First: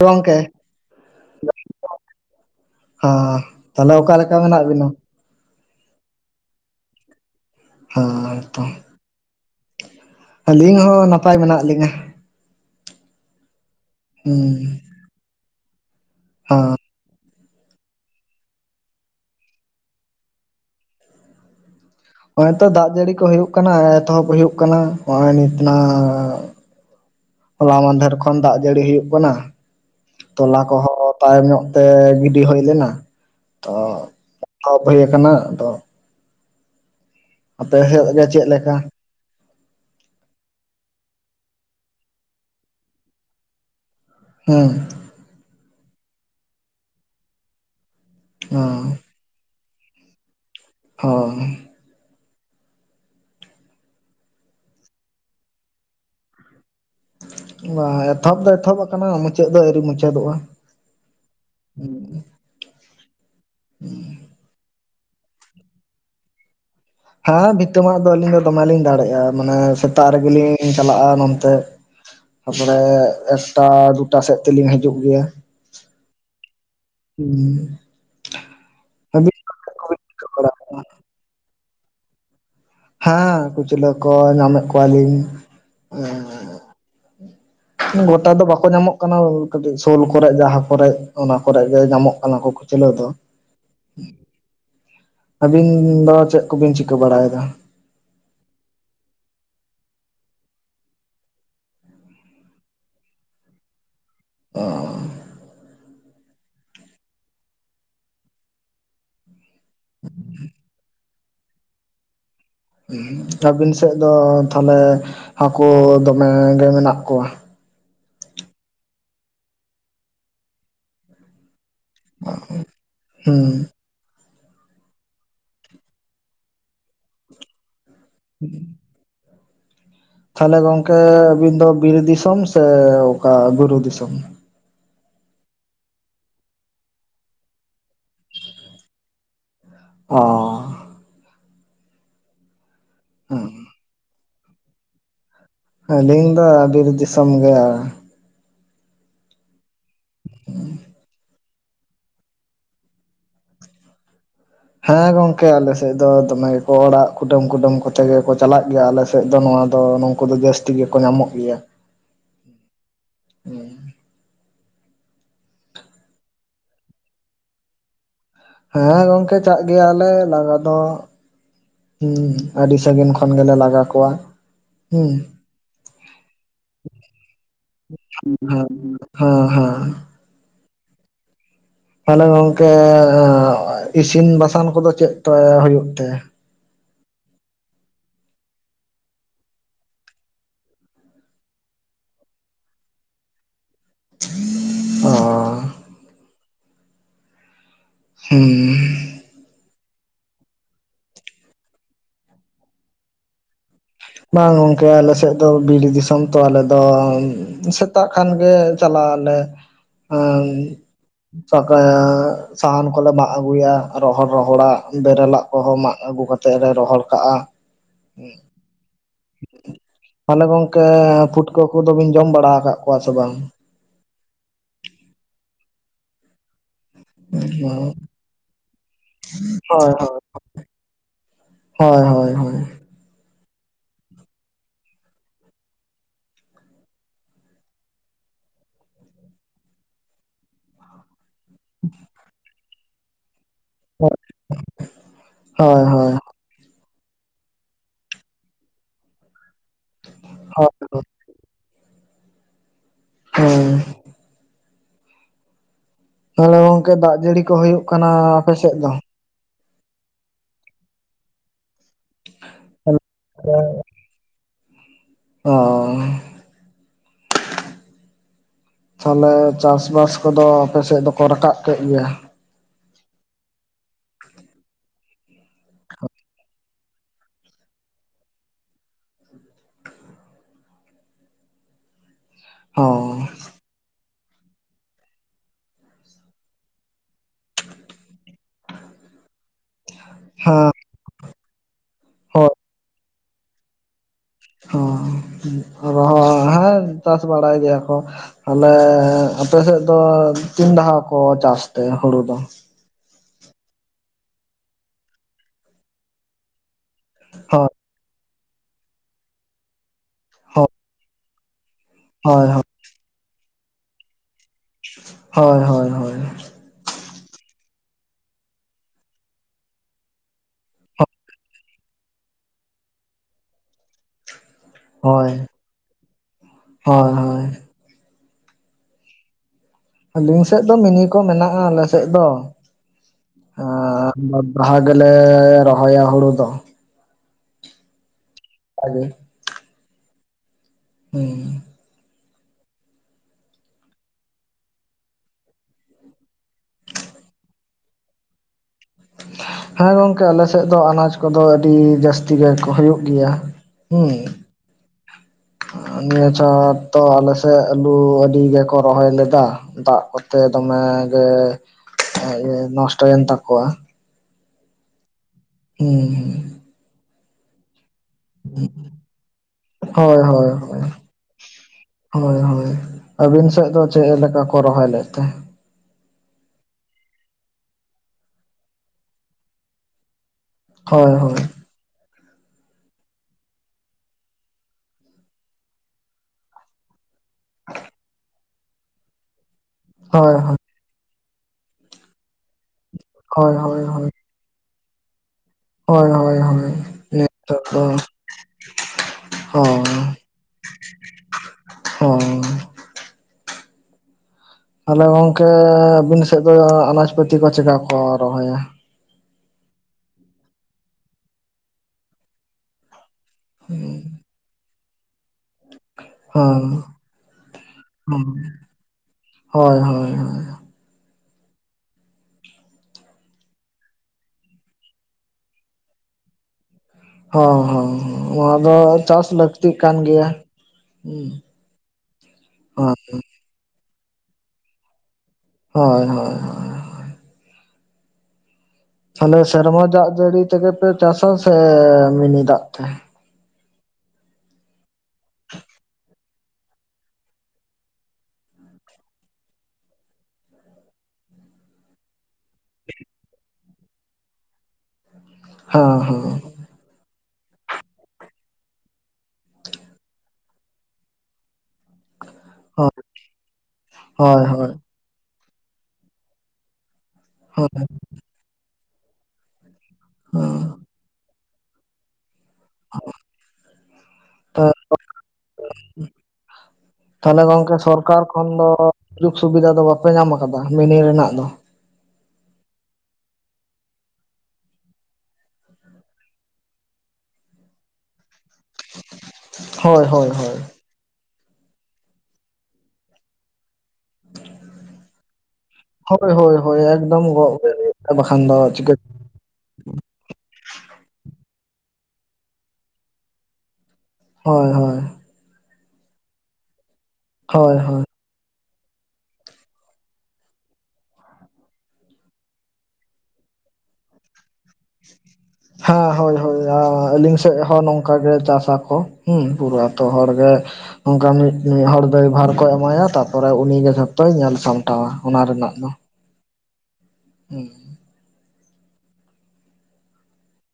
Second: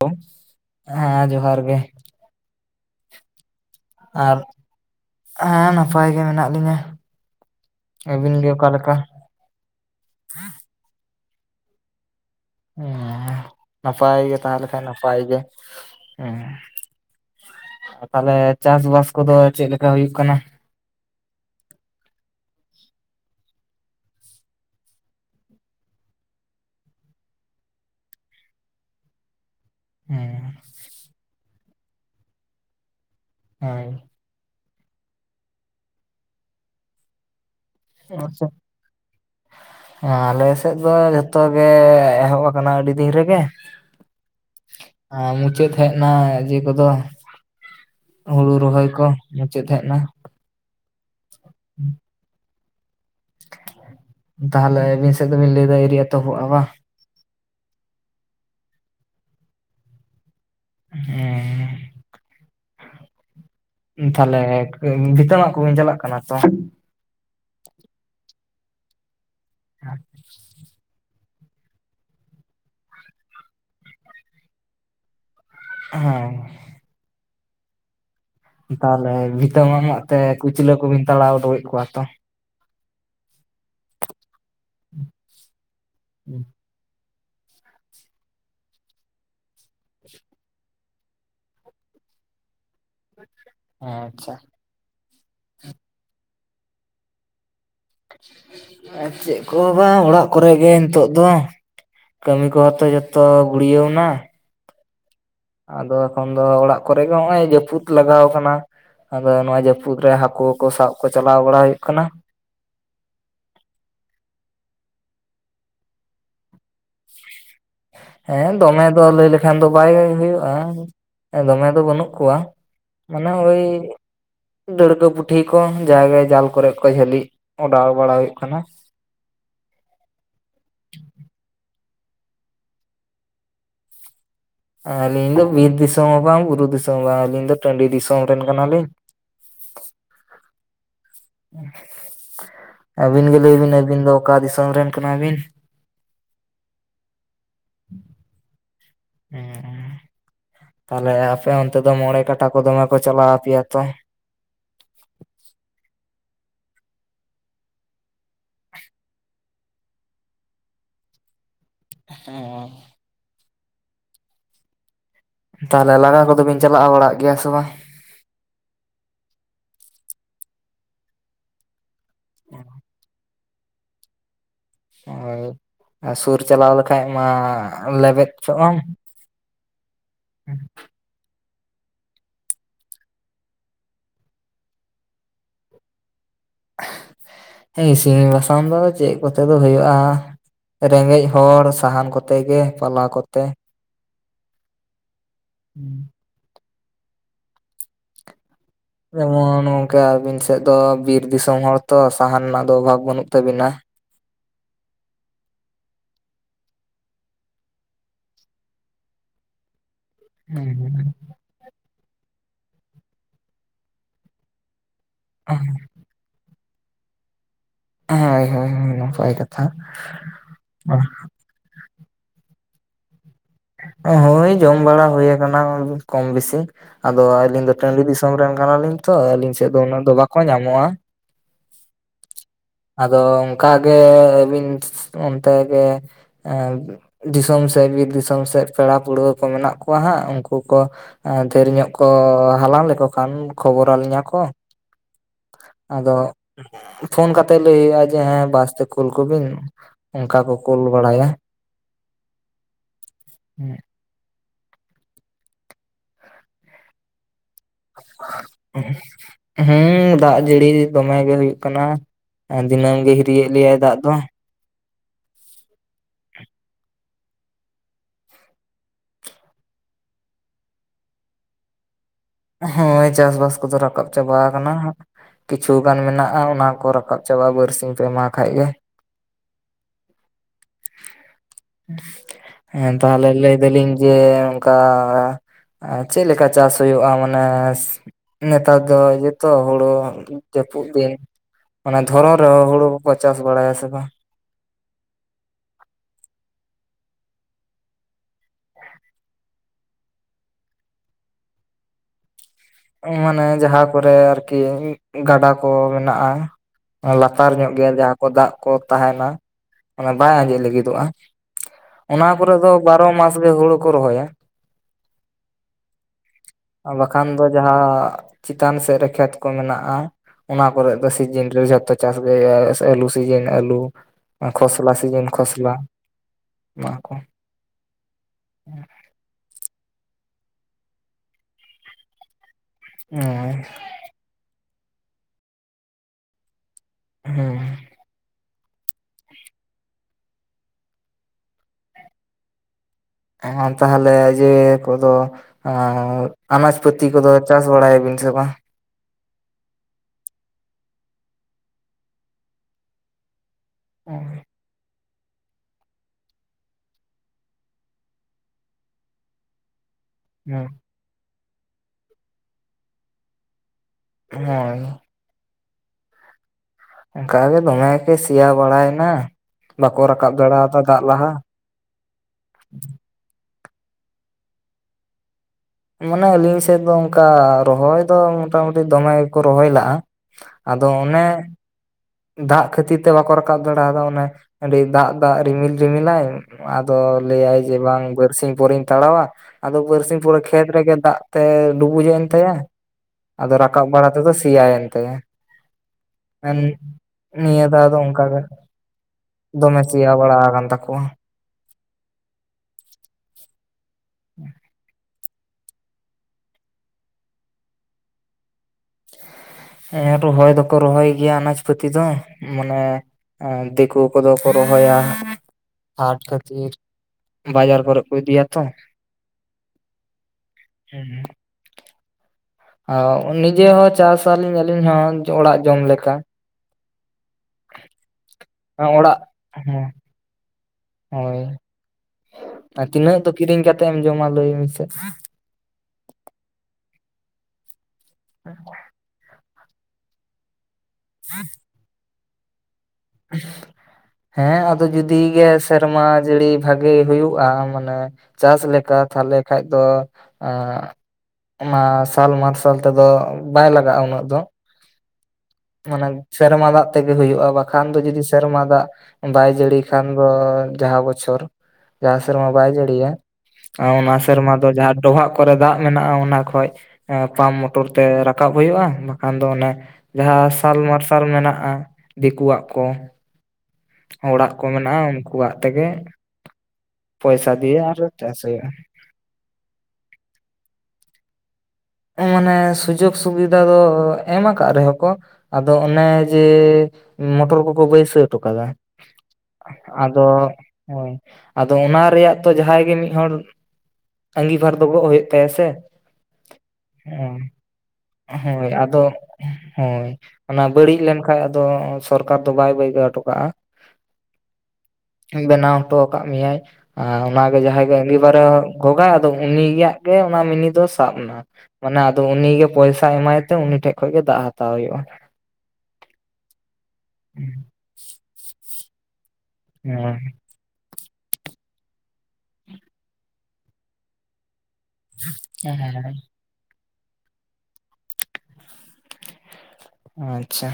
ᱜᱚᱝᱠᱮ ᱦᱮᱸ ᱡᱚᱦᱟᱨ ᱜᱮ ᱚᱜ ᱛᱟᱦᱚᱞᱮ ᱚᱠᱟ ᱞᱮᱠᱟ ᱟᱨ ᱢᱮᱱᱟᱜ ᱵᱤᱱᱟ ᱦᱮᱸ ᱱᱟᱯᱟᱭ ᱜᱮ ᱢᱮᱱᱟᱜ ᱞᱤᱧᱟ ᱦᱳᱭᱛᱚ ᱟᱹᱞᱤᱧ ᱦᱚᱸ ᱱᱟᱯᱟᱭ ᱢᱮᱱᱟᱜ ᱞᱤᱧᱟᱹ ᱦᱮᱸ ᱱᱟᱯᱟᱭ ᱜᱮ ᱛᱟᱦᱞᱮ ᱦᱩᱸ ᱠᱷᱟᱜ ᱱᱟᱯᱟᱭ ᱜᱮ ᱦᱮᱸ ᱛᱟᱦᱚᱞᱮ ᱪᱟᱥᱵᱟᱥ ᱠᱚᱫᱚ ᱪᱮᱫᱞᱮᱠᱟ ᱦᱩᱭᱩᱜ ᱠᱟᱱᱟ ᱱᱚᱜ ᱚᱭᱛᱚ ᱫᱟᱜ ᱡᱟᱹᱲᱤ ᱠᱚ ᱦᱩᱭᱩᱜ ᱠᱟᱱᱟ ᱮᱛᱚᱦᱚᱵ ᱦᱩᱭᱩᱜ ᱠᱟᱱᱟ ᱱᱚᱜ ᱚᱭ ᱱᱤᱛ ᱱᱟ ᱦᱚᱞᱟ ᱢᱟᱦᱫᱷᱮᱨ ᱠᱷᱚᱱ ᱫᱟᱜ ᱡᱟᱹᱲᱤ ᱦᱩᱭᱩᱜ ᱠᱟᱱᱟ ᱦᱮᱸ ᱛᱚᱞᱟ ᱠᱚᱦᱚᱸ ᱛᱟᱭᱚᱢ ᱧᱚᱜ ᱛᱮ ᱜᱤᱰᱤ ᱦᱩᱭ ᱞᱮᱱᱟ ᱛᱚ ᱦᱳᱭ ᱚ ᱦᱩᱭ ᱠᱟᱱᱟ ᱟᱫᱚ ᱟᱯᱮ ᱦᱮᱡ ᱜᱮ ᱪᱮᱫ ᱞᱮᱠᱟ ᱦᱮ ᱟᱞᱮ ᱥᱮᱫ ᱫᱚ ᱡᱚᱛᱚ ᱜᱮ ᱮᱦᱚᱵ ᱟᱠᱟᱱᱟ ᱟᱹᱰᱤ ᱫᱤᱱ ᱨᱮᱜᱮ ᱦᱮᱸ ᱟᱦ ᱢᱩᱪᱟᱹᱫ ᱦᱮᱡᱱᱟ ᱮᱡ ᱠᱚᱫᱚ ᱦᱩᱲᱩ ᱦᱚᱸ ᱨᱚᱦᱚᱭ ᱠᱚ ᱢᱩᱪᱟᱹᱫ ᱛᱟᱦᱮᱸᱱᱟ ᱦᱚᱸ ᱦᱩᱸ [inaudible] ᱛᱟᱦᱚᱞᱮ ᱟᱹᱵᱤᱱ ᱥᱮᱫ ᱫᱚᱵᱤᱱ ᱞᱟᱹᱭᱫᱟ ᱮᱨᱤ ᱟᱛᱚᱵᱟ ᱵᱟᱝ ᱵᱟᱝ ᱮᱛᱚᱦᱚᱵ ᱫᱚ ᱮᱛᱚᱦᱚᱵ ᱠᱟᱱᱟ ᱢᱩᱪᱟᱹᱫ ᱫᱚ ᱟᱹᱣᱨᱤ ᱢᱩᱪᱟᱹᱫᱚᱜᱼᱟ ᱦᱮᱸ ᱦᱩᱸ ᱛᱟᱦᱞᱮ ᱵᱷᱤᱛᱟ. ᱢᱟᱜ ᱠᱚ ᱵᱤᱱ ᱠᱟᱱᱟ ᱛᱚ ᱦᱮᱸ ᱵᱷᱤᱛᱟᱹᱟᱜ ᱫᱚ ᱟᱹᱞᱤᱧ ᱫᱚ ᱫᱚᱢᱮᱞᱤᱧ ᱫᱟᱲᱮᱭᱟᱜᱼᱟ ᱢᱟᱱᱮ ᱥᱮᱛᱟᱜ ᱨᱮᱜᱮᱞᱤᱧ ᱪᱟᱞᱟᱜᱼᱟ ᱱᱚᱱᱛᱮ ᱛᱟᱯᱚᱨᱮ ᱮᱠᱴᱟ ᱫᱩᱴᱟ ᱥᱮᱫ ᱛᱮᱞᱤᱧ ᱦᱤᱡᱩᱜ ᱜᱮᱭᱟ ᱦᱮ ᱚᱸ ᱛᱟᱦᱚᱞᱮ ᱵᱷᱤᱛᱟᱹ ᱢᱟᱜ ᱢᱟᱜ ᱛᱮ ᱠᱩᱪᱞᱟᱹ ᱠᱚᱵᱤᱱ ᱛᱟᱞᱟᱣ ᱩᱰᱩᱠ ᱮᱫ ᱠᱚᱣᱟ ᱛᱚ᱾ ᱦᱟᱸ ᱠᱩᱪᱞᱟᱹ ᱠᱚ ᱧᱟᱢᱮᱫ ᱠᱚᱣᱟᱞᱤᱧ᱾ᱮᱸ ᱜᱳᱴᱟ ᱫᱚ ᱵᱟᱠᱚ ᱧᱟᱢᱚᱜ ᱠᱟᱱᱟ, ᱠᱟᱹᱴᱤᱡ ᱥᱳᱞ ᱠᱚᱨᱮ ᱡᱟᱦᱟᱸ ᱠᱚᱨᱮ ᱚᱱᱟ ᱠᱚᱨᱮ ᱜᱮ ᱧᱟᱢᱚᱜ ᱠᱟᱱᱟ ᱠᱚ᱾ ᱪᱮᱞᱚ ᱫᱚ᱾ ᱦᱮᱸ ᱟᱪᱪᱷᱟ᱾ ᱟᱹᱵᱤᱱ ᱫᱚ ᱪᱮᱫ ᱠᱚᱵᱤᱱ ᱪᱤᱠᱟᱹ ᱵᱟᱲᱟᱭᱮᱫᱟ? ᱪᱮᱫ ᱠᱚ ᱦᱚ ᱵᱟ ᱚᱲᱟᱜ ᱠᱚᱨᱮ ᱜᱮ ᱱᱤᱛᱚᱜ ᱫᱚ᱾ ᱠᱟᱹᱢᱤ ᱠᱚᱦᱚ ᱛᱚ ᱡᱚᱛᱚ ᱜᱩᱲᱤᱭᱟᱹᱣ ᱮᱱᱟ᱾ ᱚᱸ ᱟᱫᱚ ᱮᱠᱷᱚᱱ ᱫᱚ ᱚᱲᱟᱜ ᱠᱚᱨᱮ ᱜᱮ ᱚᱜ ᱚᱭ ᱡᱟᱹᱯᱩᱫ ᱞᱟᱜᱟᱣ ᱟᱠᱟᱱᱟ᱾ ᱟᱫᱚ ᱱᱚᱣᱟ ᱡᱟᱹᱯᱩᱫ ᱨᱮ ᱦᱟᱹᱠᱩ ᱠᱚ ᱥᱟᱵ ᱠᱚ ᱪᱟᱞᱟᱣ ᱵᱟᱲᱟ ᱦᱩᱭᱩᱜ ᱠᱟᱱᱟ᱾ ᱟᱹᱵᱤᱱ ᱥᱮᱫ ᱫᱚ ᱛᱷᱟᱞᱮ ᱦᱟᱹᱠᱩ ᱫᱚᱢᱮ ᱜᱮ ᱢᱮᱱᱟᱜ ᱠᱚᱣᱟ᱾ ᱦᱮᱸ ᱫᱚᱢᱮ ᱫᱚ ᱞᱟᱹᱭ ᱞᱮᱠᱷᱟᱱ ᱫᱚ ᱵᱟᱭ ᱦᱩᱭᱩᱜᱼᱟ, ᱫᱚᱢᱮ ᱫᱚ ᱵᱟᱹᱱᱩᱜ ᱠᱚᱣᱟ, ᱢᱟᱱᱮ ᱦᱩᱸ ᱳᱭ ᱰᱟᱹᱲᱜᱟᱹ ᱯᱩᱴᱷᱤ ᱠᱚ ᱡᱟᱜᱮ ᱡᱟᱞ ᱠᱚᱨᱮ ᱠᱚ ᱡᱷᱟᱹᱞᱤᱜ ᱚᱰᱟᱣ ᱵᱟᱲᱟ ᱦᱩᱭᱩᱜ ᱠᱟᱱᱟ᱾ [unintelligible] ᱛᱷᱟᱞᱮ ᱜᱚᱝᱠᱮ ᱟᱹᱵᱤᱱ ᱫᱚ ᱵᱤᱨ ᱫᱤᱥᱚᱢ ᱥᱮ ᱚᱠᱟ ᱵᱩᱨᱩ ᱫᱤᱥᱚᱢ? ᱟᱹᱞᱤᱧ ᱫᱚ ᱵᱤᱨ ᱫᱤᱥᱚᱢ ᱦᱚᱸ ᱵᱟᱝ ᱵᱩᱨᱩ ᱫᱤᱥᱚᱢ ᱦᱚᱸ ᱵᱟᱝ ᱟᱹᱞᱤᱧ ᱫᱚ ᱴᱟᱺᱰᱤ ᱫᱤᱥᱚᱢ ᱨᱮᱱ ᱠᱟᱱᱟᱞᱤᱧ᱾ ᱚᱻ ᱟᱹᱵᱤᱱ ᱜᱤ ᱞᱟᱹᱭ ᱦᱮᱸ ᱵᱤᱱ ᱟᱹᱵᱤᱱ ᱫᱚ ᱚᱠᱟ ᱫᱤᱥᱚᱢ ᱨᱮᱱ ᱠᱟᱱᱟ ᱵᱤᱱ? ᱟᱹᱞᱤᱧ ᱫᱚ ᱵᱤᱨ ᱫᱤᱥᱚᱢ ᱜᱮᱭᱟ᱾ ᱛᱟᱦᱞᱮ ᱟᱯᱮ ᱚᱱᱛᱮ ᱫᱚ ᱢᱚᱬᱮ ᱠᱟᱴᱟ ᱠᱚ ᱫᱚᱢᱮ ᱠᱚ ᱪᱟᱞᱟᱣ ᱟᱯᱮᱭᱟ ᱛᱚ᱾ ᱦᱮᱸ ᱜᱚᱝᱠᱮ ᱟᱞᱮᱥᱮᱫ ᱫᱚ ᱫᱚᱢᱮ ᱜᱮᱠᱚ ᱚᱲᱟᱜ ᱠᱩᱰᱟᱹᱢ ᱠᱩᱰᱟᱹᱢ ᱠᱚᱛᱮ ᱜᱮᱠᱚ ᱪᱟᱞᱟᱜ ᱜᱮᱭᱟ ᱟᱞᱮᱥᱮᱫ ᱫᱚ ᱱᱚᱣᱟ ᱫᱚ ᱱᱚᱝ ᱩᱱᱠᱩ ᱫᱚ ᱡᱟᱹᱥᱛᱤ ᱜᱮᱠᱚ ᱧᱟᱢᱚᱜ ᱜᱮᱭᱟ᱾ ᱦᱮᱸ ᱦᱩᱸ ᱛᱟᱦᱚᱞᱮ ᱞᱟᱜᱟ ᱠᱚᱫᱚ ᱵᱤᱱ ᱪᱟᱞᱟᱣ ᱵᱟᱲᱟᱜ ᱜᱮᱭᱟ ᱥᱮ ᱵᱟᱝ? ᱦᱮᱸ ᱜᱚᱝᱠᱮ ᱪᱟᱜ ᱜᱮᱭᱟᱞᱮ ᱞᱟᱜᱟ ᱫᱚ, ᱩᱸ ᱟᱹᱰᱤ ᱥᱟᱹᱜᱤᱧ ᱠᱷᱚᱱ᱾ ᱠᱷᱚᱱ ᱜᱮᱞᱮ ᱞᱟᱜᱟ ᱠᱚᱣᱟ᱾ ᱦᱩᱸ ᱦᱳᱭ, ᱟᱨ ᱥᱩᱨ ᱪᱟᱞᱟᱣ ᱞᱮᱠᱷᱟᱡ ᱢᱟ ᱞᱮᱵᱮᱫ ᱦᱮᱸ ᱪᱚᱜ ᱟᱢ ᱦᱮᱸ᱾ [inaudible] ᱛᱷᱟᱞᱮ ᱜᱚᱝᱠᱮ ᱤᱥᱤᱱ ᱵᱟᱥᱟᱱ ᱠᱚᱫᱚ ᱪᱮᱫ ᱛᱚᱭ ᱦᱩᱭᱩᱜ ᱛᱮ? ᱤᱥᱤᱱ ᱵᱟᱥᱟᱱ ᱫᱚ ᱪᱮᱫ ᱠᱚᱛᱮ ᱫᱚ ᱦᱩᱭᱩᱜᱼᱟ᱾ ᱨᱮᱸᱜᱮᱡ ᱦᱚᱲ ᱥᱟᱦᱟᱱ ᱠᱚᱛᱮ ᱜᱮ ᱯᱟᱞᱟ ᱠᱚᱛᱮ᱾ ᱚᱸ ᱦᱩᱸ ᱡᱮᱢᱚᱱ ᱚᱝᱠᱟ ᱟᱹᱵᱤᱱ ᱥᱮᱫ ᱫᱚ ᱵᱤᱨ ᱫᱤᱥᱚᱢ ᱦᱚᱲ ᱛᱚ ᱥᱟᱦᱟᱱ ᱨᱮᱱᱟᱜ ᱫᱚ ᱚᱵᱷᱟᱵᱽ ᱵᱟᱹᱱᱩᱜ ᱛᱟᱵᱤᱱᱟ᱾ ᱵᱟᱝ ᱜᱚᱝᱠᱮ ᱟᱞᱮᱥᱮᱫ ᱫᱚ ᱵᱤᱨ ᱫᱤᱥᱚᱢ ᱛᱚ ᱟᱞᱮ ᱫᱚ ᱥᱮᱛᱟᱜ ᱠᱷᱟᱱ ᱜᱮ ᱪᱟᱞᱟᱜ ᱟᱞᱮ᱾ ᱦᱮᱸ ᱥᱟᱸᱜᱮᱭᱟ ᱥᱟᱦᱟᱱ ᱠᱚᱞᱮ ᱢᱟᱜ ᱟᱹᱜᱩᱭᱟ ᱨᱚᱦᱚᱲ ᱨᱚᱦᱚᱲᱟᱜ᱾ ᱵᱮᱨᱮᱞᱟᱜ ᱠᱚᱦᱚᱸ ᱢᱟᱜ ᱟᱹᱜᱩ ᱠᱟᱛᱮᱫ ᱨᱮ ᱨᱚᱦᱚᱲ ᱠᱟᱜᱼᱟ᱾ ᱦᱮᱸ ᱦᱳᱭ ᱦᱳᱭ ᱦᱳᱭ ᱱᱟᱯᱟᱭ ᱠᱟᱛᱷᱟ᱾ ᱠᱩᱠᱩ ᱫᱚᱵᱤᱱ ᱡᱚᱢ ᱵᱟᱲᱟᱣ ᱟᱠᱟᱫ ᱠᱚᱣᱟ ᱥᱮ ᱵᱟᱝ? ᱦᱳᱭ ᱡᱚᱢ ᱵᱟᱲᱟ ᱦᱩᱭ ᱟᱠᱟᱱᱟ ᱠᱚᱢ ᱵᱮᱥᱤ᱾ ᱟᱫᱚ ᱟᱹᱞᱤᱧ ᱫᱚ ᱴᱟᱺᱰᱤ ᱫᱤᱥᱚᱢ ᱨᱮᱱ ᱠᱟᱱᱟᱞᱤᱧ ᱛᱚ ᱟᱹᱞᱤᱧ ᱥᱮᱫ ᱫᱚ ᱦᱳᱭ ᱩᱱᱟᱹᱜ ᱫᱚ ᱵᱟᱠᱚ ᱧᱟᱢᱚᱜᱼᱟ᱾ ᱦᱳᱭ ᱦᱳᱭ ᱦᱳᱭ᱾ ᱟᱫᱚ ᱚᱱᱠᱟᱜᱮ ᱟ. ᱵᱤᱱ ᱚᱱᱛᱮ ᱜᱮ ᱮᱸ ᱫᱤᱥᱚᱢ ᱥᱮᱫ ᱵᱤᱨ ᱫᱤᱥ ᱫᱤᱥᱚᱢ ᱥᱮᱫ ᱯᱮᱲᱟ ᱯᱟᱹᱲᱣᱟᱹ ᱠᱚ ᱢᱮᱱᱟᱜ ᱠᱚᱣᱟ ᱦᱟᱸᱜ ᱩᱱᱠᱩ ᱠᱚ ᱫᱷᱮᱨ ᱧᱚᱜ ᱠᱚ ᱦᱟᱞᱟᱝ ᱞᱮᱠᱚ ᱠᱷᱟᱱ ᱠᱷᱚᱵᱚᱨ ᱟᱹᱞᱤᱧᱟᱠᱚ ᱦᱳᱭ ᱦᱳᱭ ᱟᱫᱚ ᱦᱳᱭ ᱯᱷᱳᱱ ᱠᱟᱛᱮᱜ ᱞᱟᱹᱭ ᱦᱩᱭᱩᱜᱼᱟ ᱡᱮ ᱦᱮᱸ ᱵᱟᱥᱛᱮ ᱠᱩᱞ ᱠᱚᱵᱤᱱ ᱚᱱᱠᱟ ᱠᱚ ᱠᱳᱞ ᱵᱟᱲᱟᱭᱟ ᱦᱮᱸ ᱛᱟᱦᱞᱮ ᱜᱚᱝᱠᱮ ᱫᱟᱜ ᱡᱟᱹᱲᱤ ᱠᱚ ᱦᱳᱭᱳᱜ ᱦᱮᱸ ᱫᱟᱜ ᱡᱟᱹᱲᱤ ᱫᱚᱢᱮ ᱜᱮ ᱦᱩᱭᱩᱜ ᱠᱟᱱᱟ ᱫᱤᱱᱟᱹᱢ ᱜᱮ ᱦᱤᱨᱤᱭᱮᱫ ᱞᱮᱭᱟᱭ ᱫᱟᱜ ᱫᱚ ᱚᱻ ᱛᱟᱦᱚᱞᱮ ᱪᱟᱥᱵᱟᱥ ᱠᱚᱫᱚ ᱟᱯᱮᱥᱮᱫ ᱫᱚᱠᱚ ᱨᱟᱠᱟᱵ ᱠᱮᱫ ᱜᱮᱭᱟ ᱦᱳᱭ ᱪᱟᱥᱵᱟᱥ ᱠᱚᱫᱚ ᱨᱟᱠᱟᱵ ᱪᱟᱵᱟ ᱟᱠᱟᱱᱟ‌ ᱦᱟᱸᱜ ᱠᱤᱪᱷᱩ ᱜᱟᱱ ᱢᱮᱱᱟᱜᱼᱟ ᱚᱱᱟ ᱠᱚ ᱨᱟᱠᱟᱵ ᱪᱟᱵᱟᱜᱼᱟ ᱵᱟᱨᱥᱤᱧ ᱯᱮ ᱢᱟᱦᱟ ᱠᱷᱟᱡ ᱜᱮ [unintelligible] [inaudible] ᱦᱮᱸ ᱚ ᱛᱟᱦᱚᱞᱮ ᱞᱟᱹᱭ ᱫᱟᱞᱤᱧ ᱡᱮ ᱚᱱᱠᱟ ᱪᱮᱫ ᱞᱮᱠᱟ ᱪᱟᱥ ᱦᱩᱭᱩᱜᱼᱟ ᱱᱮᱥ ᱱᱮᱛᱟᱨ ᱫᱚ ᱡᱚᱛᱚ ᱦᱩᱲᱩ ᱦᱮᱸ ᱡᱟᱹᱯᱩᱫ ᱫᱤᱱ ᱢᱟᱱᱮ ᱫᱷᱚᱨᱚᱱ ᱦᱳᱭ ᱨᱮᱦᱚᱸ ᱦᱩᱲᱩ ᱠᱚᱠᱚ ᱪᱟᱥ ᱵᱟᱲᱟᱭᱟ ᱥᱮ ᱵᱟᱝ? ᱦᱚᱦ ᱦᱮᱸ ᱪᱟᱥ ᱵᱟᱲᱟᱭ ᱜᱮᱭᱟ ᱠᱚ ᱟᱞᱮ ᱟᱯᱮᱥᱮᱫ ᱫᱚ ᱛᱤᱱ ᱫᱟᱦᱟ ᱠᱚ ᱪᱟᱥ ᱛᱮ ᱦᱳᱲᱳ ᱫᱚ ᱢᱟᱱᱮ ᱡᱟᱦᱟᱸ ᱠᱚᱨᱮ ᱟᱨᱠᱤ ᱜᱟᱰᱟ ᱠᱚ ᱢᱮᱱᱟᱜᱼᱟ᱾ ᱞᱟᱛᱟᱨ ᱦᱳᱭ ᱧᱚᱜ ᱜᱮ ᱡᱟᱦᱟᱸ ᱠᱚ ᱫᱟᱜ ᱠᱚ ᱛᱟᱦᱮᱱᱟ, ᱚᱱᱟ ᱵᱟᱭ ᱟᱸᱡᱮᱫ ᱞᱟᱹᱜᱤᱫᱚᱜᱼᱟ᱾ ᱚᱱᱟ ᱦᱳᱭ ᱦᱳᱭ ᱠᱚᱨᱮ ᱫᱚ ᱵᱟᱨᱚ ᱢᱟᱥ ᱜᱮ ᱦᱳᱲᱳ ᱠᱚ ᱨᱚᱦᱚᱭᱟ᱾ ᱦᱳᱭ ᱦᱳᱭ ᱦᱳᱭ ᱵᱟᱠᱷᱟᱱ ᱫᱚ ᱡᱟᱦᱟᱸ ᱪᱮᱛᱟᱱ ᱥᱮᱫ ᱨᱮ ᱠᱷᱮᱛ ᱠᱚ ᱢᱮᱱᱟᱜᱼᱟ ᱚᱱᱟ ᱠᱚᱨᱮ ᱫᱚ ᱥᱤᱡᱤᱱ ᱨᱮ ᱡᱷᱚᱛᱚ ᱪᱟᱥ ᱜᱮ ᱦᱩᱭᱩᱜᱼᱟ, ᱟᱹᱞᱩ ᱥᱤᱡᱤᱱ ᱟᱞᱩ ᱠᱷᱚᱥᱞᱟ ᱥᱤᱡᱤᱱ ᱦᱳᱭ ᱠᱷᱚᱥᱞᱟ ᱚᱱᱟ ᱦᱳᱭ ᱠᱚ᱾ ᱦᱳᱭ ᱟᱹᱞᱤᱧ ᱥᱮᱫ ᱫᱚ ᱢᱤᱱᱤ ᱠᱚ ᱢᱮᱱᱟᱜᱼᱟ ᱾ᱟᱞᱮ ᱥᱮᱫ ᱫᱚ ᱵᱟᱜᱷ ᱞᱮ ᱨᱚᱦᱚᱭᱟ ᱦᱳᱲᱳ ᱫᱚ ᱦᱮᱸ [unintelligible] ᱦᱮᱸ ᱦᱮ ᱛᱟᱦᱚᱞᱮ ᱡᱮ ᱠᱚᱫᱚ ᱟᱨ ᱟᱱᱟᱡ ᱯᱟᱹᱛᱤ ᱠᱚᱫᱚ ᱪᱟᱥ ᱵᱟᱲᱟᱭ ᱟᱵᱤᱱ ᱥᱮ ᱵᱟᱝ? ᱦᱮᱸ ᱜᱚᱝᱠᱮ ᱟᱞᱮᱥᱮᱫ ᱫᱚ ᱟᱱᱟᱡ ᱠᱚᱫᱚ ᱟᱹᱰᱤ ᱡᱟᱹᱥᱛᱤ ᱜᱮ ᱦᱩᱭᱩᱜ ᱜᱮᱭᱟ᱾ ᱦᱮᱸ ᱱᱤᱭᱟᱹ ᱪᱷᱟᱴ ᱛᱚ ᱟᱞᱮᱥᱮᱫ ᱟᱞᱩ ᱟᱹᱰᱤ ᱜᱮᱠᱚ ᱨᱚᱦᱚᱭ ᱞᱮᱫᱟ ᱫᱟᱜ ᱠᱚᱛᱮ ᱛᱮ ᱫᱚᱢᱮ ᱜᱮ ᱱᱚᱥᱴᱚᱭᱮᱱ ᱛᱟᱠᱚᱣᱟ᱾ ᱦᱳᱭ ᱦᱩᱸ ᱦᱩᱸ ᱚᱱᱠᱟᱜ ᱜᱮ ᱫᱚᱢᱮᱤ ᱥᱮᱭᱟ ᱵᱟᱲᱟᱭᱮᱱᱟ, ᱵᱟᱠᱚ ᱦᱳᱭ ᱨᱟᱠᱟᱵ ᱦᱳᱭ ᱫᱟᱲᱮᱭᱟᱫᱟ ᱫᱟᱜ ᱞᱟᱦᱟ ᱦᱳᱭ ᱦᱳᱭ᱾ ᱟᱹᱵᱤᱱ ᱥᱮᱫ ᱫᱚ ᱪᱮᱫ ᱞᱮᱠᱟ ᱠᱚ ᱨᱚᱦᱚᱭ ᱞᱮᱫᱛᱮ? ᱢᱟᱱᱮ ᱟᱹᱞᱤᱧ ᱥᱮᱫ ᱫᱚ ᱚᱱᱠᱟ ᱨᱚᱦᱚᱭ ᱫᱚ ᱢᱚᱴᱟ ᱢᱩᱴᱤ ᱫᱚᱢᱮ ᱜᱮᱠᱚ ᱨᱚᱦᱚᱭ ᱞᱟᱜᱼᱟ᱾ ᱟᱫᱚ ᱦᱳᱭ ᱚᱱᱮ ᱦᱳᱭ ᱫᱟᱜ ᱠᱷᱟᱹᱛᱤᱨ ᱛᱮ ᱵᱟᱠᱚ ᱨᱟᱠᱟᱵ ᱫᱟᱲᱮ ᱟᱫᱟ ᱚᱱᱮ ᱟᱹᱰᱤ ᱫᱟᱜ ᱫᱟᱜ ᱨᱤᱢᱤᱞ ᱨᱤᱢᱤᱞᱟᱭ ᱟᱫᱚ ᱞᱟᱹᱭᱟᱭ ᱡᱮ ᱵᱟᱝ ᱵᱟᱨᱥᱤ ᱯᱚᱨᱮᱧ ᱛᱟᱲᱟᱢᱟ, ᱟᱫᱚ ᱵᱟᱨᱥᱤᱧ ᱦᱳᱭ ᱯᱚᱨᱮ ᱠᱷᱮᱛ ᱨᱮᱜᱮ ᱫᱟᱜ ᱛᱮ ᱰᱩᱵᱩ ᱮᱱ ᱛᱟᱭᱟ, ᱦᱳᱭ ᱟᱫᱚ ᱦᱳᱭ ᱦᱳᱭ ᱨᱟᱠᱟᱵ ᱵᱟᱲᱟ ᱦᱳᱭ ᱛᱮᱫᱚ ᱥᱮᱭᱟᱭᱮᱱ ᱛᱟᱭᱟ᱾ ᱦᱳᱭ ᱦᱳᱭ ᱦᱳᱭ ᱱᱤᱭᱟᱹ ᱫᱦᱟᱣ ᱫᱚ ᱚᱱᱠᱟ ᱜᱮ, ᱦᱳᱭ ᱫᱚᱢᱮ ᱥᱮᱭᱟ ᱵᱟᱲᱟ ᱟᱠᱟᱱ ᱛᱟᱠᱚᱣᱟ᱾ ᱦᱳᱭ [inaudible] ᱟᱫᱚ ᱜᱚᱝᱠᱮ ᱟᱹᱵᱤᱱ ᱥᱮᱫ ᱫᱚ ᱟᱱᱟᱡ ᱯᱟᱹᱛᱤ ᱠᱚ ᱪᱮᱠᱟ ᱠᱚ ᱨᱚᱦᱚᱭᱟ? ᱦᱮᱸ ᱨᱚᱦᱚᱭ ᱫᱚᱠᱚ ᱨᱚᱦᱚᱭ ᱜᱮᱭᱟ ᱟᱱᱟᱡ ᱯᱟᱹᱛᱤ ᱫᱚ, ᱢᱟᱱᱮ ᱮᱸ ᱫᱮᱠᱳ ᱠᱚᱫᱚ ᱠᱚ ᱨᱚᱦᱚᱭᱟ᱾ ᱦᱟᱴ ᱦᱮᱸ ᱠᱷᱟᱹᱛᱤᱨ ᱵᱟᱡᱟᱨ ᱠᱚᱨᱮ ᱠᱚ ᱦᱮᱸ ᱤᱫᱤᱭᱟ ᱛᱚ᱾ ᱦᱳᱭ ᱦᱳᱭ ᱦᱳᱭ ᱦᱩᱸᱻ ᱚ ᱱᱤᱡᱮ ᱦᱚᱸ ᱪᱟᱥ ᱟᱹᱞᱤᱧ ᱟᱹᱞᱤᱧ ᱦᱚᱸ ᱚᱲᱟᱜ ᱡᱚᱢ ᱞᱮᱠᱟ᱾ ᱚ ᱦᱚᱸ ᱦᱚᱸ ᱱᱚᱣᱟ ᱫᱚ ᱚᱲᱟᱜ ᱪᱟᱥ ᱞᱟᱹᱠᱛᱤᱜ ᱦᱮᱸ ᱠᱟᱱ ᱜᱮᱭᱟ᱾ ᱦᱩᱸ ᱦᱳᱭ ᱛᱤᱱᱟᱹᱜ [unintelligible] ᱫᱚ ᱠᱤᱨᱤᱧ ᱠᱟᱛᱮ ᱮᱢ ᱡᱚᱢᱟ ᱞᱟᱹᱭ ᱢᱮᱥᱮ ᱦᱳᱭ ᱦᱳᱭ ᱦᱳᱭ [unintelligible] ᱛᱟᱞᱚᱦᱮ ᱥᱮᱨᱢᱟ ᱡᱟᱜ ᱡᱟᱹᱲᱤ ᱛᱮᱜᱮ ᱯᱮ ᱪᱟᱥᱟ ᱥᱮ ᱢᱤᱱᱤ ᱫᱟᱜ ᱛᱮ [unintelligible] ᱦᱮᱸ ᱟᱫᱚ ᱡᱩᱫᱤ ᱜᱮ ᱥᱮᱨᱢᱟ ᱡᱟᱹᱲᱤ ᱵᱷᱟᱹᱜᱤ ᱦᱩᱭᱩᱜᱼᱟ, ᱢᱟᱱᱮ ᱪᱟᱥ ᱞᱮᱠᱟ ᱛᱷᱟᱞᱮ ᱠᱷᱟᱡ ᱫᱚ ᱮᱸᱻ ᱚᱱᱟ ᱥᱟᱞ ᱢᱟᱨᱥᱟᱞ ᱛᱮᱫᱚ ᱵᱟᱭ ᱞᱟᱜᱟᱜᱼᱟ ᱩᱱᱟᱹᱜ ᱫᱚ᱾ ᱦᱮᱸ ᱢᱟᱱᱮ ᱦᱮᱸ ᱥᱮᱨᱢᱟ ᱫᱟᱜ ᱛᱮᱜᱮ ᱦᱩᱭᱩᱜᱼᱟ, ᱵᱟᱠᱷᱟᱱ ᱫᱚ ᱡᱩᱫᱤ ᱥᱮᱨᱢᱟ ᱫᱟᱜ ᱵᱟᱭ ᱡᱟᱹᱲᱤ ᱠᱷᱟᱱ ᱫᱚᱻ ᱡᱟᱦᱟ ᱵᱚᱪᱷᱚᱨ ᱡᱟᱸᱦᱟ ᱥᱮᱨᱢᱟ ᱵᱟᱭ ᱦᱳᱭ ᱡᱟᱹᱲᱤᱭᱟ ᱟ ᱚᱱᱟ ᱦᱳᱭ ᱥᱮᱨᱢᱟ ᱫᱚ ᱦᱳᱭ ᱡᱟᱦᱟ ᱰᱚᱵᱷᱟᱜ ᱠᱚᱨᱮ ᱫᱟᱜ ᱢᱮᱱᱟᱜᱼᱟ ᱚᱱᱟ ᱠᱷᱚᱡ, ᱯᱟᱢ ᱦᱳᱭ ᱢᱚᱴᱚᱨ ᱛᱮ ᱨᱟᱠᱟᱵ ᱦᱩᱭᱩᱜᱼᱟ ᱵᱟᱠᱷᱟᱱ ᱫᱚ ᱚᱱᱮ ᱡᱟᱸᱦᱟ ᱥᱟᱞ ᱢᱟᱨᱥᱟᱞ ᱢᱮᱱᱟᱜᱼᱟ ᱫᱤᱠᱩᱣᱟᱜ ᱠᱚ᱾ ᱦᱚᱲᱟᱜ ᱠᱚ ᱢᱮᱱᱟᱜᱼᱟ, ᱩᱝᱠᱩᱣᱟᱜ ᱛᱮᱜᱮ, ᱛᱟᱦᱞᱮ ᱯᱚᱭᱥᱟ ᱜᱚᱝᱠᱮ ᱫᱤᱭᱮ ᱟᱨᱚ ᱥᱚᱨᱠᱟᱨ ᱪᱟᱥ ᱠᱷᱚᱱ ᱦᱩᱭᱩᱜᱼᱟ᱾ ᱫᱚ ᱥᱩᱡᱳᱜᱽ ᱥᱩᱵᱤᱫᱟ ᱫᱚ ᱵᱟᱯᱮ ᱧᱟᱢ ᱠᱟᱫᱟ, ᱢᱤᱱᱤ ᱨᱮᱱᱟᱜ ᱫᱚ? ᱢᱟᱱᱮ ᱥᱩᱡᱳᱜᱽ ᱥᱩᱵᱤᱫᱟ ᱫᱚ ᱮᱢ ᱟᱠᱟᱜ ᱨᱮᱦᱚᱸ ᱠᱚ ᱟᱫᱚ ᱚᱱᱮ ᱡᱮ ᱢᱚᱴᱚᱨ ᱠᱚᱠᱚ ᱵᱟᱹᱭᱥᱟᱹᱣ ᱴᱚᱠᱟᱫᱟ᱾ ᱦᱳᱭ ᱟᱫᱚ ᱦᱳᱭ ᱦᱳᱭ ᱦᱚᱸ ᱟᱫᱚ ᱚᱱᱟ ᱨᱮᱭᱟᱜ ᱛᱚ ᱡᱟᱦᱟᱸᱭ ᱜᱮ ᱢᱤᱫ ᱦᱚᱲ ᱟᱸᱜᱤᱵᱷᱟᱨ ᱫᱚ ᱜᱚᱜ ᱦᱩᱭᱩᱜ ᱛᱟᱭᱟ ᱥᱮ? ᱦᱳᱭ ᱦᱳᱭ ᱦᱳᱭ ᱮᱠᱫᱚᱢ ᱜᱚᱜ ᱜᱮ ᱦᱳᱭᱳᱜ ᱛᱟᱭᱟ, ᱵᱟᱠᱷᱟᱱ ᱫᱚ ᱪᱤᱠᱟᱹ ᱦᱩᱸ ᱚᱱᱟ ᱵᱟᱹᱲᱤᱡ ᱞᱮᱱᱠᱷᱟᱡ ᱟᱫᱚ, ᱥᱚᱨᱠᱟᱨ ᱫᱚ ᱵᱟᱭ ᱵᱟᱹᱭ ᱜᱟᱹᱣ ᱴᱚᱠᱟᱜᱼᱟ᱾ ᱦᱳᱭ ᱦᱳᱭ᱾ ᱵᱮᱱᱟᱣ ᱦᱚᱴᱚ ᱠᱟᱣᱜ ᱢᱮᱭᱟᱭ, ᱟ ᱚᱱᱟᱜᱮ ᱦᱳᱭ ᱡᱟᱦᱟᱸᱭ ᱜᱮ ᱦᱳᱭ ᱟᱸᱜᱤᱨ ᱵᱷᱟᱨᱮ ᱜᱚᱜᱟᱭ ᱟᱫᱚ ᱩᱱᱤ ᱭᱟᱜ ᱜᱮ ᱚᱱᱟ ᱢᱤᱱᱤ ᱫᱚ ᱥᱟᱵ ᱱᱟ᱾ ᱢᱟᱱᱮ ᱟᱫᱚ ᱩᱱᱤᱜᱮ ᱯᱚᱭᱥᱟ ᱮᱢᱟᱭ ᱛᱮ, ᱩᱱᱤ ᱴᱷᱮᱜ ᱠᱷᱚᱜ ᱜᱮ ᱫᱟᱜ ᱦᱟᱛᱟᱣ ᱦᱩᱭᱩᱜᱼᱟ᱾ ᱦᱟᱸ ᱦᱳᱭ ᱦᱳᱭ ᱟᱹᱞᱤᱧ ᱥᱮᱫ ᱦᱚᱸ ᱱᱚᱝᱠᱟ ᱜᱮ ᱪᱟᱥᱟᱠᱚ ᱦᱩᱸ᱾ ᱯᱩᱨᱟᱹ ᱟᱛᱳ ᱦᱚᱲ ᱦᱮᱸ ᱜᱮ ᱚᱝᱠᱟ ᱢᱤᱫ ᱢᱤᱫ ᱦᱚᱲ ᱫᱚᱭ ᱵᱷᱟᱨ ᱠᱚ ᱮᱢᱟᱭᱟ, ᱛᱟᱯᱚᱨᱮ ᱩᱱᱤ ᱜᱮ ᱡᱷᱚᱛᱚᱭ ᱧᱮᱞ ᱥᱟᱢᱴᱟᱣᱟ, ᱚᱱᱟ ᱨᱮᱱᱟᱜ ᱫᱚ᱾ ᱦᱩᱸ᱾ ᱚ ᱟᱪᱪᱷᱟ,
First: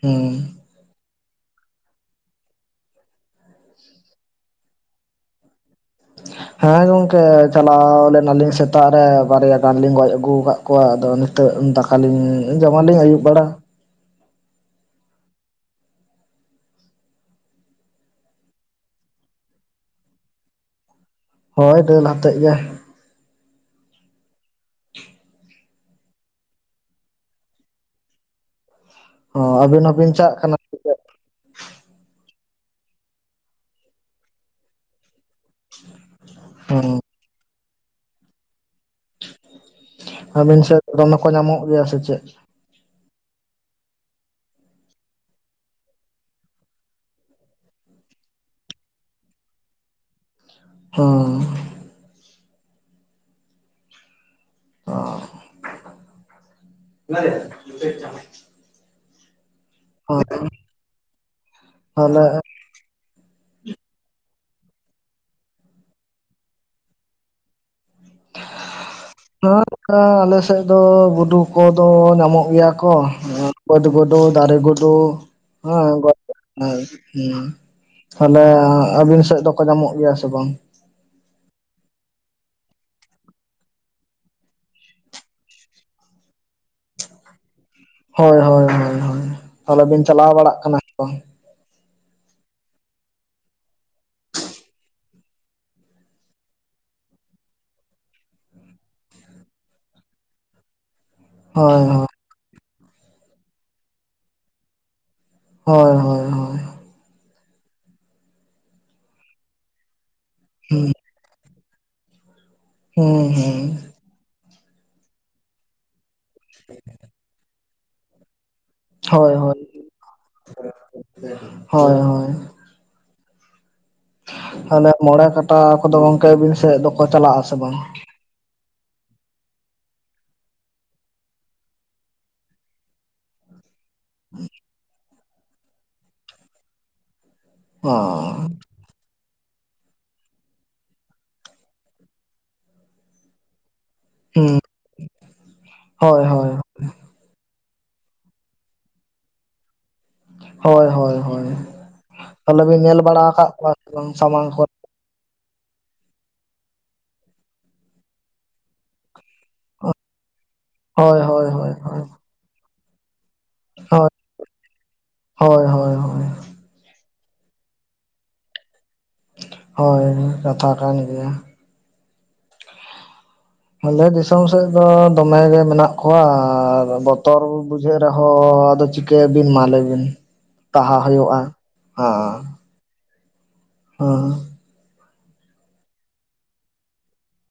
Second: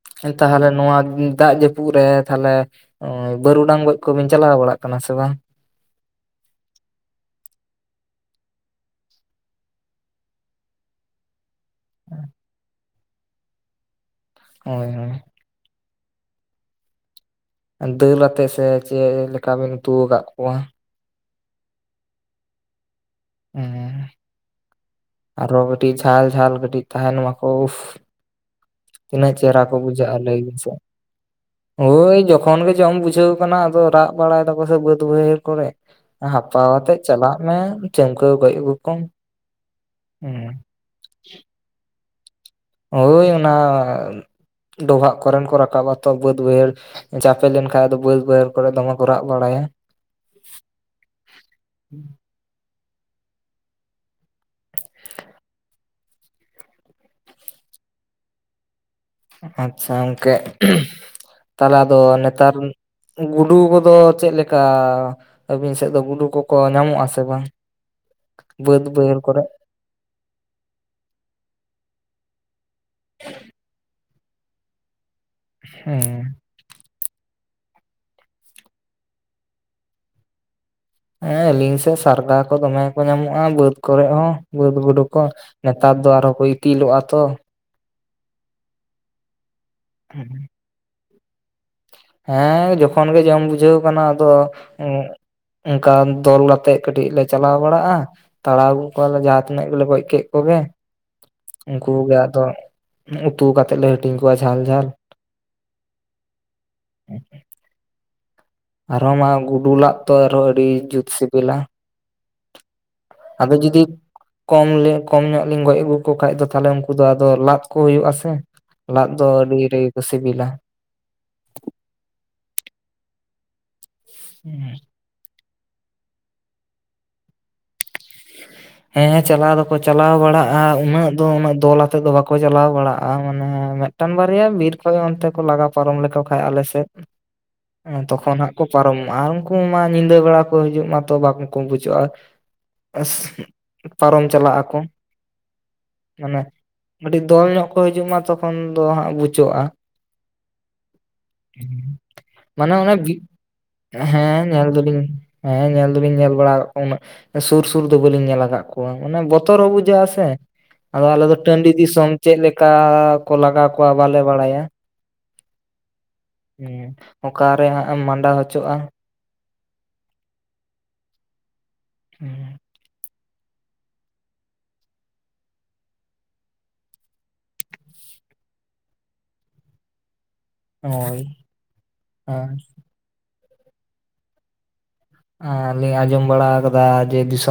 ᱦᱩᱸ ᱛᱟᱦᱚᱞᱮ ᱱᱚᱣᱟ ᱫᱟᱜ ᱡᱟᱯᱩᱜ ᱨᱮ, ᱛᱟᱦᱞᱮ ᱵᱟᱹᱨᱩᱰᱟᱝ ᱜᱚᱡ ᱠᱚᱵᱤᱱ ᱪᱟᱞᱟᱣ ᱵᱟᱲᱟᱜ ᱠᱟᱱᱟ ᱥᱮ ᱵᱟᱝ? ᱦᱮᱸ ᱜᱚᱝᱠᱮ ᱪᱟᱞᱟᱣ ᱞᱮᱱᱟᱞᱤᱧ ᱥᱮᱛᱟᱜ ᱨᱮ, ᱵᱟᱨᱭᱟ ᱜᱟᱱ ᱞᱤᱧ ᱜᱚᱡ ᱟᱹᱜᱩ ᱠᱟᱜ ᱠᱚᱣᱟ, ᱟᱫᱚ ᱛᱮᱜ ᱫᱟᱠᱟᱞᱤᱧ ᱡᱚᱢᱟᱞᱤᱧ ᱟᱹᱭᱩᱵ ᱵᱮᱲᱟ᱾ ᱦᱳᱭ ᱦᱳᱭ᱾ ᱫᱟᱹᱞ ᱟᱛᱮᱜ ᱥᱮ ᱪᱮᱜ ᱞᱮᱠᱟᱵᱤᱱ ᱩᱛᱩ ᱠᱟᱜ ᱠᱳᱣᱟ? ᱦᱳᱭ ᱫᱟᱹᱞ ᱟᱛᱮᱜ ᱜᱮ᱾ ᱚᱸᱻ [unintelligible] ᱟᱨᱦᱚ ᱠᱟᱹᱴᱤᱡ ᱡᱷᱟᱞ ᱡᱷᱟᱞ ᱠᱟᱹᱴᱤᱡ ᱛᱟᱦᱮᱸᱱ ᱢᱟᱠᱚ ᱩᱯᱥ ᱛᱤᱱᱟᱹᱜ ᱚ ᱪᱮᱦᱨᱟ ᱠᱚ ᱟᱹᱵᱤᱱ ᱦᱚᱸᱵᱤᱱ ᱵᱩᱡᱷᱟᱹᱜᱼᱟ ᱪᱟᱜ ᱞᱟᱹᱭ ᱠᱟᱱᱟ ᱵᱤᱱ ᱥᱮ? ᱪᱮᱫ ᱦᱳᱭ ᱡᱚᱠᱷᱚᱱ ᱜᱮ ᱡᱚᱢ ᱵᱩᱡᱷᱟᱹᱣ ᱠᱟᱱᱟ, ᱟᱫᱚ ᱨᱟᱜ ᱵᱟᱲᱟᱭ ᱫᱟᱠᱚ ᱥᱮ ᱵᱟᱹᱫ ᱵᱟᱹᱭᱦᱟᱹᱲ ᱠᱚᱨᱮ ᱦᱟᱯᱟ ᱦᱩᱸ ᱟᱛᱮ ᱪᱟᱞᱟᱜ ᱢᱮ ᱪᱟᱹᱢᱠᱟᱹᱣ ᱜᱚᱡ ᱟᱹᱜᱩ ᱠᱚᱢ᱾ ᱦᱮᱸ ᱟᱹᱵᱤᱱ ᱥᱮᱫ ᱫᱚᱢᱮ ᱠᱚ ᱧᱟᱢᱚᱜ ᱜᱮᱭᱟ ᱥᱮ ᱪᱮᱫ? ᱦᱳᱭ ᱚᱱᱟ ᱰᱚᱵᱷᱟᱜ ᱠᱚᱨᱮᱱ ᱠᱚ ᱨᱟᱠᱟᱵ ᱟᱛᱚ ᱵᱟᱹᱫ ᱵᱟᱹᱭᱦᱟᱹᱲ ᱪᱟᱯᱮ ᱞᱮᱱᱠᱟᱱ ᱟᱫᱚ ᱵᱟᱹᱫ ᱵᱟᱹᱭᱦᱟᱹᱲ ᱠᱚᱨᱮ ᱫᱚᱢᱮ ᱠᱚ ᱨᱟᱜ ᱵᱟᱲᱟᱭᱟ᱾ ᱦᱩᱸᱻ ᱚᱻ ᱟᱪᱪᱷᱟ ᱜᱚᱝᱠᱮ, ᱛᱟᱦᱚᱞᱮ ᱟᱫᱚ ᱱᱮᱛᱟᱨ ᱜᱩᱰᱩ ᱠᱚᱫᱚ ᱪᱮᱫ ᱞᱮᱠᱟ ᱟᱹᱵᱤᱱ ᱥᱮᱫ ᱫᱚ ᱜᱩᱰᱩ ᱠᱚᱠᱚ ᱧᱟᱢᱚᱜᱼᱟ ᱥᱮ ᱵᱟᱝ? ᱵᱟᱹᱫᱽ ᱵᱟᱹᱭᱦᱟᱲ ᱠᱚᱨᱮ ᱠᱟᱨᱟ ᱟᱞᱮᱥᱮᱫ ᱫᱚ ᱜᱩᱰᱩ ᱠᱚᱫᱚ ᱧᱟᱢᱚᱜ ᱜᱮᱭᱟ ᱠᱚ ᱵᱟᱹᱫᱽ ᱜᱩᱰᱩ, ᱫᱟᱨᱮ ᱜᱩᱰᱩ, ᱫᱚ ᱦᱮᱸ [unintelligible] ᱦᱳᱭ ᱦᱩᱸ, ᱛᱟᱦᱚᱞᱮ ᱟᱹᱵᱤᱱ ᱥᱮᱫ ᱫᱚᱠᱚ ᱧᱟᱢᱚᱜ ᱜᱮᱭᱟ ᱥᱮ ᱵᱟᱝ? ᱦᱮᱸ ᱟᱹᱞᱤᱧ ᱥᱮᱫ ᱥᱟᱨᱜᱟ ᱠᱚ ᱫᱚᱢᱮ ᱠᱚ ᱧᱟᱢᱚᱜᱼᱟ ᱵᱟᱹᱫᱽ ᱠᱚᱨᱮ ᱦᱚᱸ ᱵᱟᱹᱫᱽ ᱜᱳᱰᱳ ᱠᱚ᱾ ᱱᱮᱛᱟᱨ ᱫᱚ ᱟᱨᱦᱚᱸ ᱠᱚ ᱤᱛᱤᱞᱚᱜᱼᱟ ᱛᱚ᱾ ᱦᱳᱭ ᱦᱳᱭ ᱦᱳᱭ ᱛᱟᱦᱚᱞᱮ ᱵᱤᱱ ᱪᱟᱞᱟᱣ ᱵᱟᱲᱟᱜ ᱠᱟᱱᱟ ᱦᱮᱸ ᱡᱚᱠᱷᱚᱱ ᱜᱮ ᱡᱚᱢ ᱵᱩᱡᱷᱟᱹᱣ ᱠᱟᱱᱟ ᱟᱫᱚ ᱚᱱᱠᱟ ᱫᱚᱞ ᱟᱛᱮᱜ ᱠᱟᱹᱴᱤᱡ ᱞᱮ ᱪᱟᱞᱟᱣ ᱵᱟᱲᱟᱜᱼᱟ ᱛᱟᱲᱟᱣ ᱜᱚᱜ ᱠᱚᱣᱟᱞᱮ ᱡᱟᱦᱟᱸᱛᱤᱱᱟᱹᱜ ᱜᱮᱞᱮ ᱜᱚᱡ ᱠᱮᱫ ᱠᱚᱜᱮ ᱦᱳᱭ ᱩᱱᱠᱩ ᱦᱳᱭ ᱜᱮ ᱟᱫᱚ ᱩᱛᱩ ᱠᱟᱛᱮᱫ ᱞᱮ ᱦᱟᱹᱴᱤᱧ ᱠᱚᱣᱟ ᱡᱷᱟᱹᱞ ᱡᱷᱟᱹᱞ ᱦᱳᱭ ᱦᱳᱭ ᱦᱳᱭ [inaudible] ᱟᱨᱦᱚᱸ ᱢᱟ ᱜᱩᱰᱩᱞᱟᱜ ᱛᱚ ᱟᱨᱚ ᱟᱹᱰᱤ ᱡᱩᱛ ᱥᱤᱵᱤᱞᱟ ᱦᱩᱸ ᱟᱫᱚ ᱦᱩᱸ ᱡᱩᱫᱤ ᱠᱚᱢ ᱠᱚᱢ ᱧᱚᱜ ᱞᱤᱧ ᱜᱚᱡ ᱟᱹᱜᱩᱠᱚ ᱠᱷᱟᱱ ᱫᱚ ᱛᱟᱦᱚᱞᱮ ᱩᱱᱠᱩ ᱫᱚ ᱟᱫᱚ ᱞᱟᱫ ᱠᱚ ᱦᱩᱭᱩᱜᱼᱟ ᱥᱮ ᱞᱟᱫ ᱫᱚ ᱦᱳᱭ ᱟᱹᱰᱤ ᱦᱳᱭ ᱨᱮᱠᱚ ᱥᱤᱵᱤᱞᱟ ᱦᱳᱭ ᱦᱳᱭ ᱦᱟᱱᱮ ᱢᱚᱬᱮ ᱠᱟᱴᱟ ᱠᱚᱫᱚ ᱜᱚᱝᱠᱮ ᱟᱹᱵᱤᱱ ᱥᱮᱫ ᱫᱚᱠᱚ ᱪᱟᱞᱟᱜ ᱟᱥᱮ ᱵᱟᱝ ᱦᱮᱸ ᱪᱟᱞᱟᱣ ᱫᱚᱠᱚ ᱪᱟᱞᱟᱣ ᱵᱟᱲᱟᱜᱼᱟ ᱩᱱᱟᱹᱜ ᱫᱚ ᱩᱱᱟᱹᱜ ᱫᱚᱞ ᱟᱛᱮᱫ ᱫᱚ ᱵᱟᱠᱚ ᱪᱟᱞᱟᱣ ᱵᱟᱲᱟᱜᱼᱟ ᱢᱟᱱᱮ ᱢᱤᱫ ᱴᱟᱱ ᱵᱟᱨᱭᱟ ᱵᱤᱨ ᱠᱷᱚᱡ ᱚᱱᱛᱮ ᱠᱚ ᱞᱟᱜᱟ ᱯᱟᱨᱚᱢ ᱞᱮᱠᱚ ᱠᱷᱟᱡ ᱟᱞᱮᱥᱮᱫ ᱚ ᱛᱚᱠᱷᱚᱱ ᱦᱟᱸᱜ ᱠᱚ ᱯᱟᱨᱚᱢᱚᱜᱼᱟ ᱟᱨ ᱩᱱᱠᱩ ᱢᱟ ᱧᱤᱫᱟᱹ ᱵᱮᱲᱟ ᱠᱚ ᱦᱤᱡᱩᱜ ᱢᱟᱛᱚ ᱵᱟᱝ ᱠᱚ ᱵᱩᱡᱷᱟᱹᱜᱼᱟ ᱯᱟᱨᱚᱢ ᱦᱩᱸ ᱪᱟᱞᱟᱜ ᱟᱠᱚ ᱦᱳᱭ ᱢᱟᱱᱮ ᱦᱳᱭ ᱠᱟᱹᱴᱤᱡ ᱫᱚᱞ ᱧᱚᱜ ᱠᱚ ᱦᱤᱡᱩᱜ ᱢᱟ ᱛᱚᱠᱷᱚᱱ ᱫᱚ ᱦᱟᱸᱜ ᱵᱩᱪᱚᱜᱼᱟ ᱦᱳᱭ ᱦᱳᱭ ᱦᱳᱭ ᱛᱟᱦᱚᱞᱮ ᱢᱟᱱᱮ ᱵᱮᱱ ᱚᱱᱟ ᱧᱮᱞ ᱵᱤ ᱵᱟᱲᱟ ᱟᱠᱟᱜ ᱠᱚᱣᱟ ᱥᱮ ᱵᱟᱝ ᱦᱮᱸ ᱥᱟᱢᱟᱝ ᱧᱮᱞ ᱠᱷᱚᱡ ᱫᱚᱞᱤᱧ ᱦᱮᱸ ᱧᱮᱞ ᱫᱚᱞᱤᱧ ᱧᱮᱞ ᱵᱟᱲᱟ ᱟᱠᱟᱜ ᱠᱚᱣᱟ ᱩᱱᱟᱹᱜ ᱥᱩᱨ ᱥᱩᱨ ᱫᱚ ᱵᱟᱹᱞᱤᱧ ᱧᱮᱞ ᱟᱠᱟᱜ ᱠᱟᱜ ᱠᱚᱣᱟ ᱢᱟᱱᱮ ᱵᱚᱛᱚᱨ ᱦᱚᱸ ᱵᱩᱡᱷᱟᱹᱜᱼᱟ ᱥᱮ ᱟᱫᱚ ᱦᱳᱭ ᱟᱞᱮ ᱫᱚ ᱦᱳᱭ ᱦᱳᱭ ᱴᱟᱺᱰᱤ ᱦᱳᱭ ᱫᱤᱥᱚᱢ ᱪᱮᱫ ᱞᱮᱠᱟ ᱠᱚ ᱞᱟᱜᱟ ᱠᱚᱣᱟ ᱦᱳᱭ ᱵᱟᱞᱮ ᱵᱟᱲᱟᱭᱟ ᱦᱳᱭ ᱦᱳᱭ ᱦᱳᱭ ᱦᱮᱸ ᱚᱠᱟᱨᱮ ᱦᱟᱸᱜ ᱮᱢ ᱢᱟᱸᱰᱟ ᱦᱚᱪᱚᱜᱼᱟ ᱦᱳᱭ ᱠᱟᱛᱷᱟ ᱠᱟᱱ ᱜᱮᱭᱟ ᱦᱮᱸ ᱟᱞᱮ ᱫᱤᱥᱚᱢ ᱥᱮᱫ ᱫᱚ ᱫᱚᱢᱮ ᱜᱮ ᱢᱮᱱᱟᱜ ᱠᱚᱣᱟ ᱟᱨ ᱵᱚᱛᱚᱨ ᱵᱩᱡᱷᱟᱹᱜ ᱨᱮᱦᱚᱸ ᱟᱫᱚ ᱪᱤ ᱠᱟᱹᱭ ᱵᱤᱱ ᱢᱟ ᱞᱟ. ᱭ ᱵᱤᱱ ᱛᱟᱦᱟ ᱦᱳᱭ ᱦᱩᱭᱩᱜᱼᱟ ᱟᱨ [inaudible] ᱞᱤᱧ ᱟᱸᱡᱚᱢ ᱵᱟᱲᱟ ᱟᱠᱟᱫᱟ ᱡᱮ ᱫᱤᱥᱚᱢ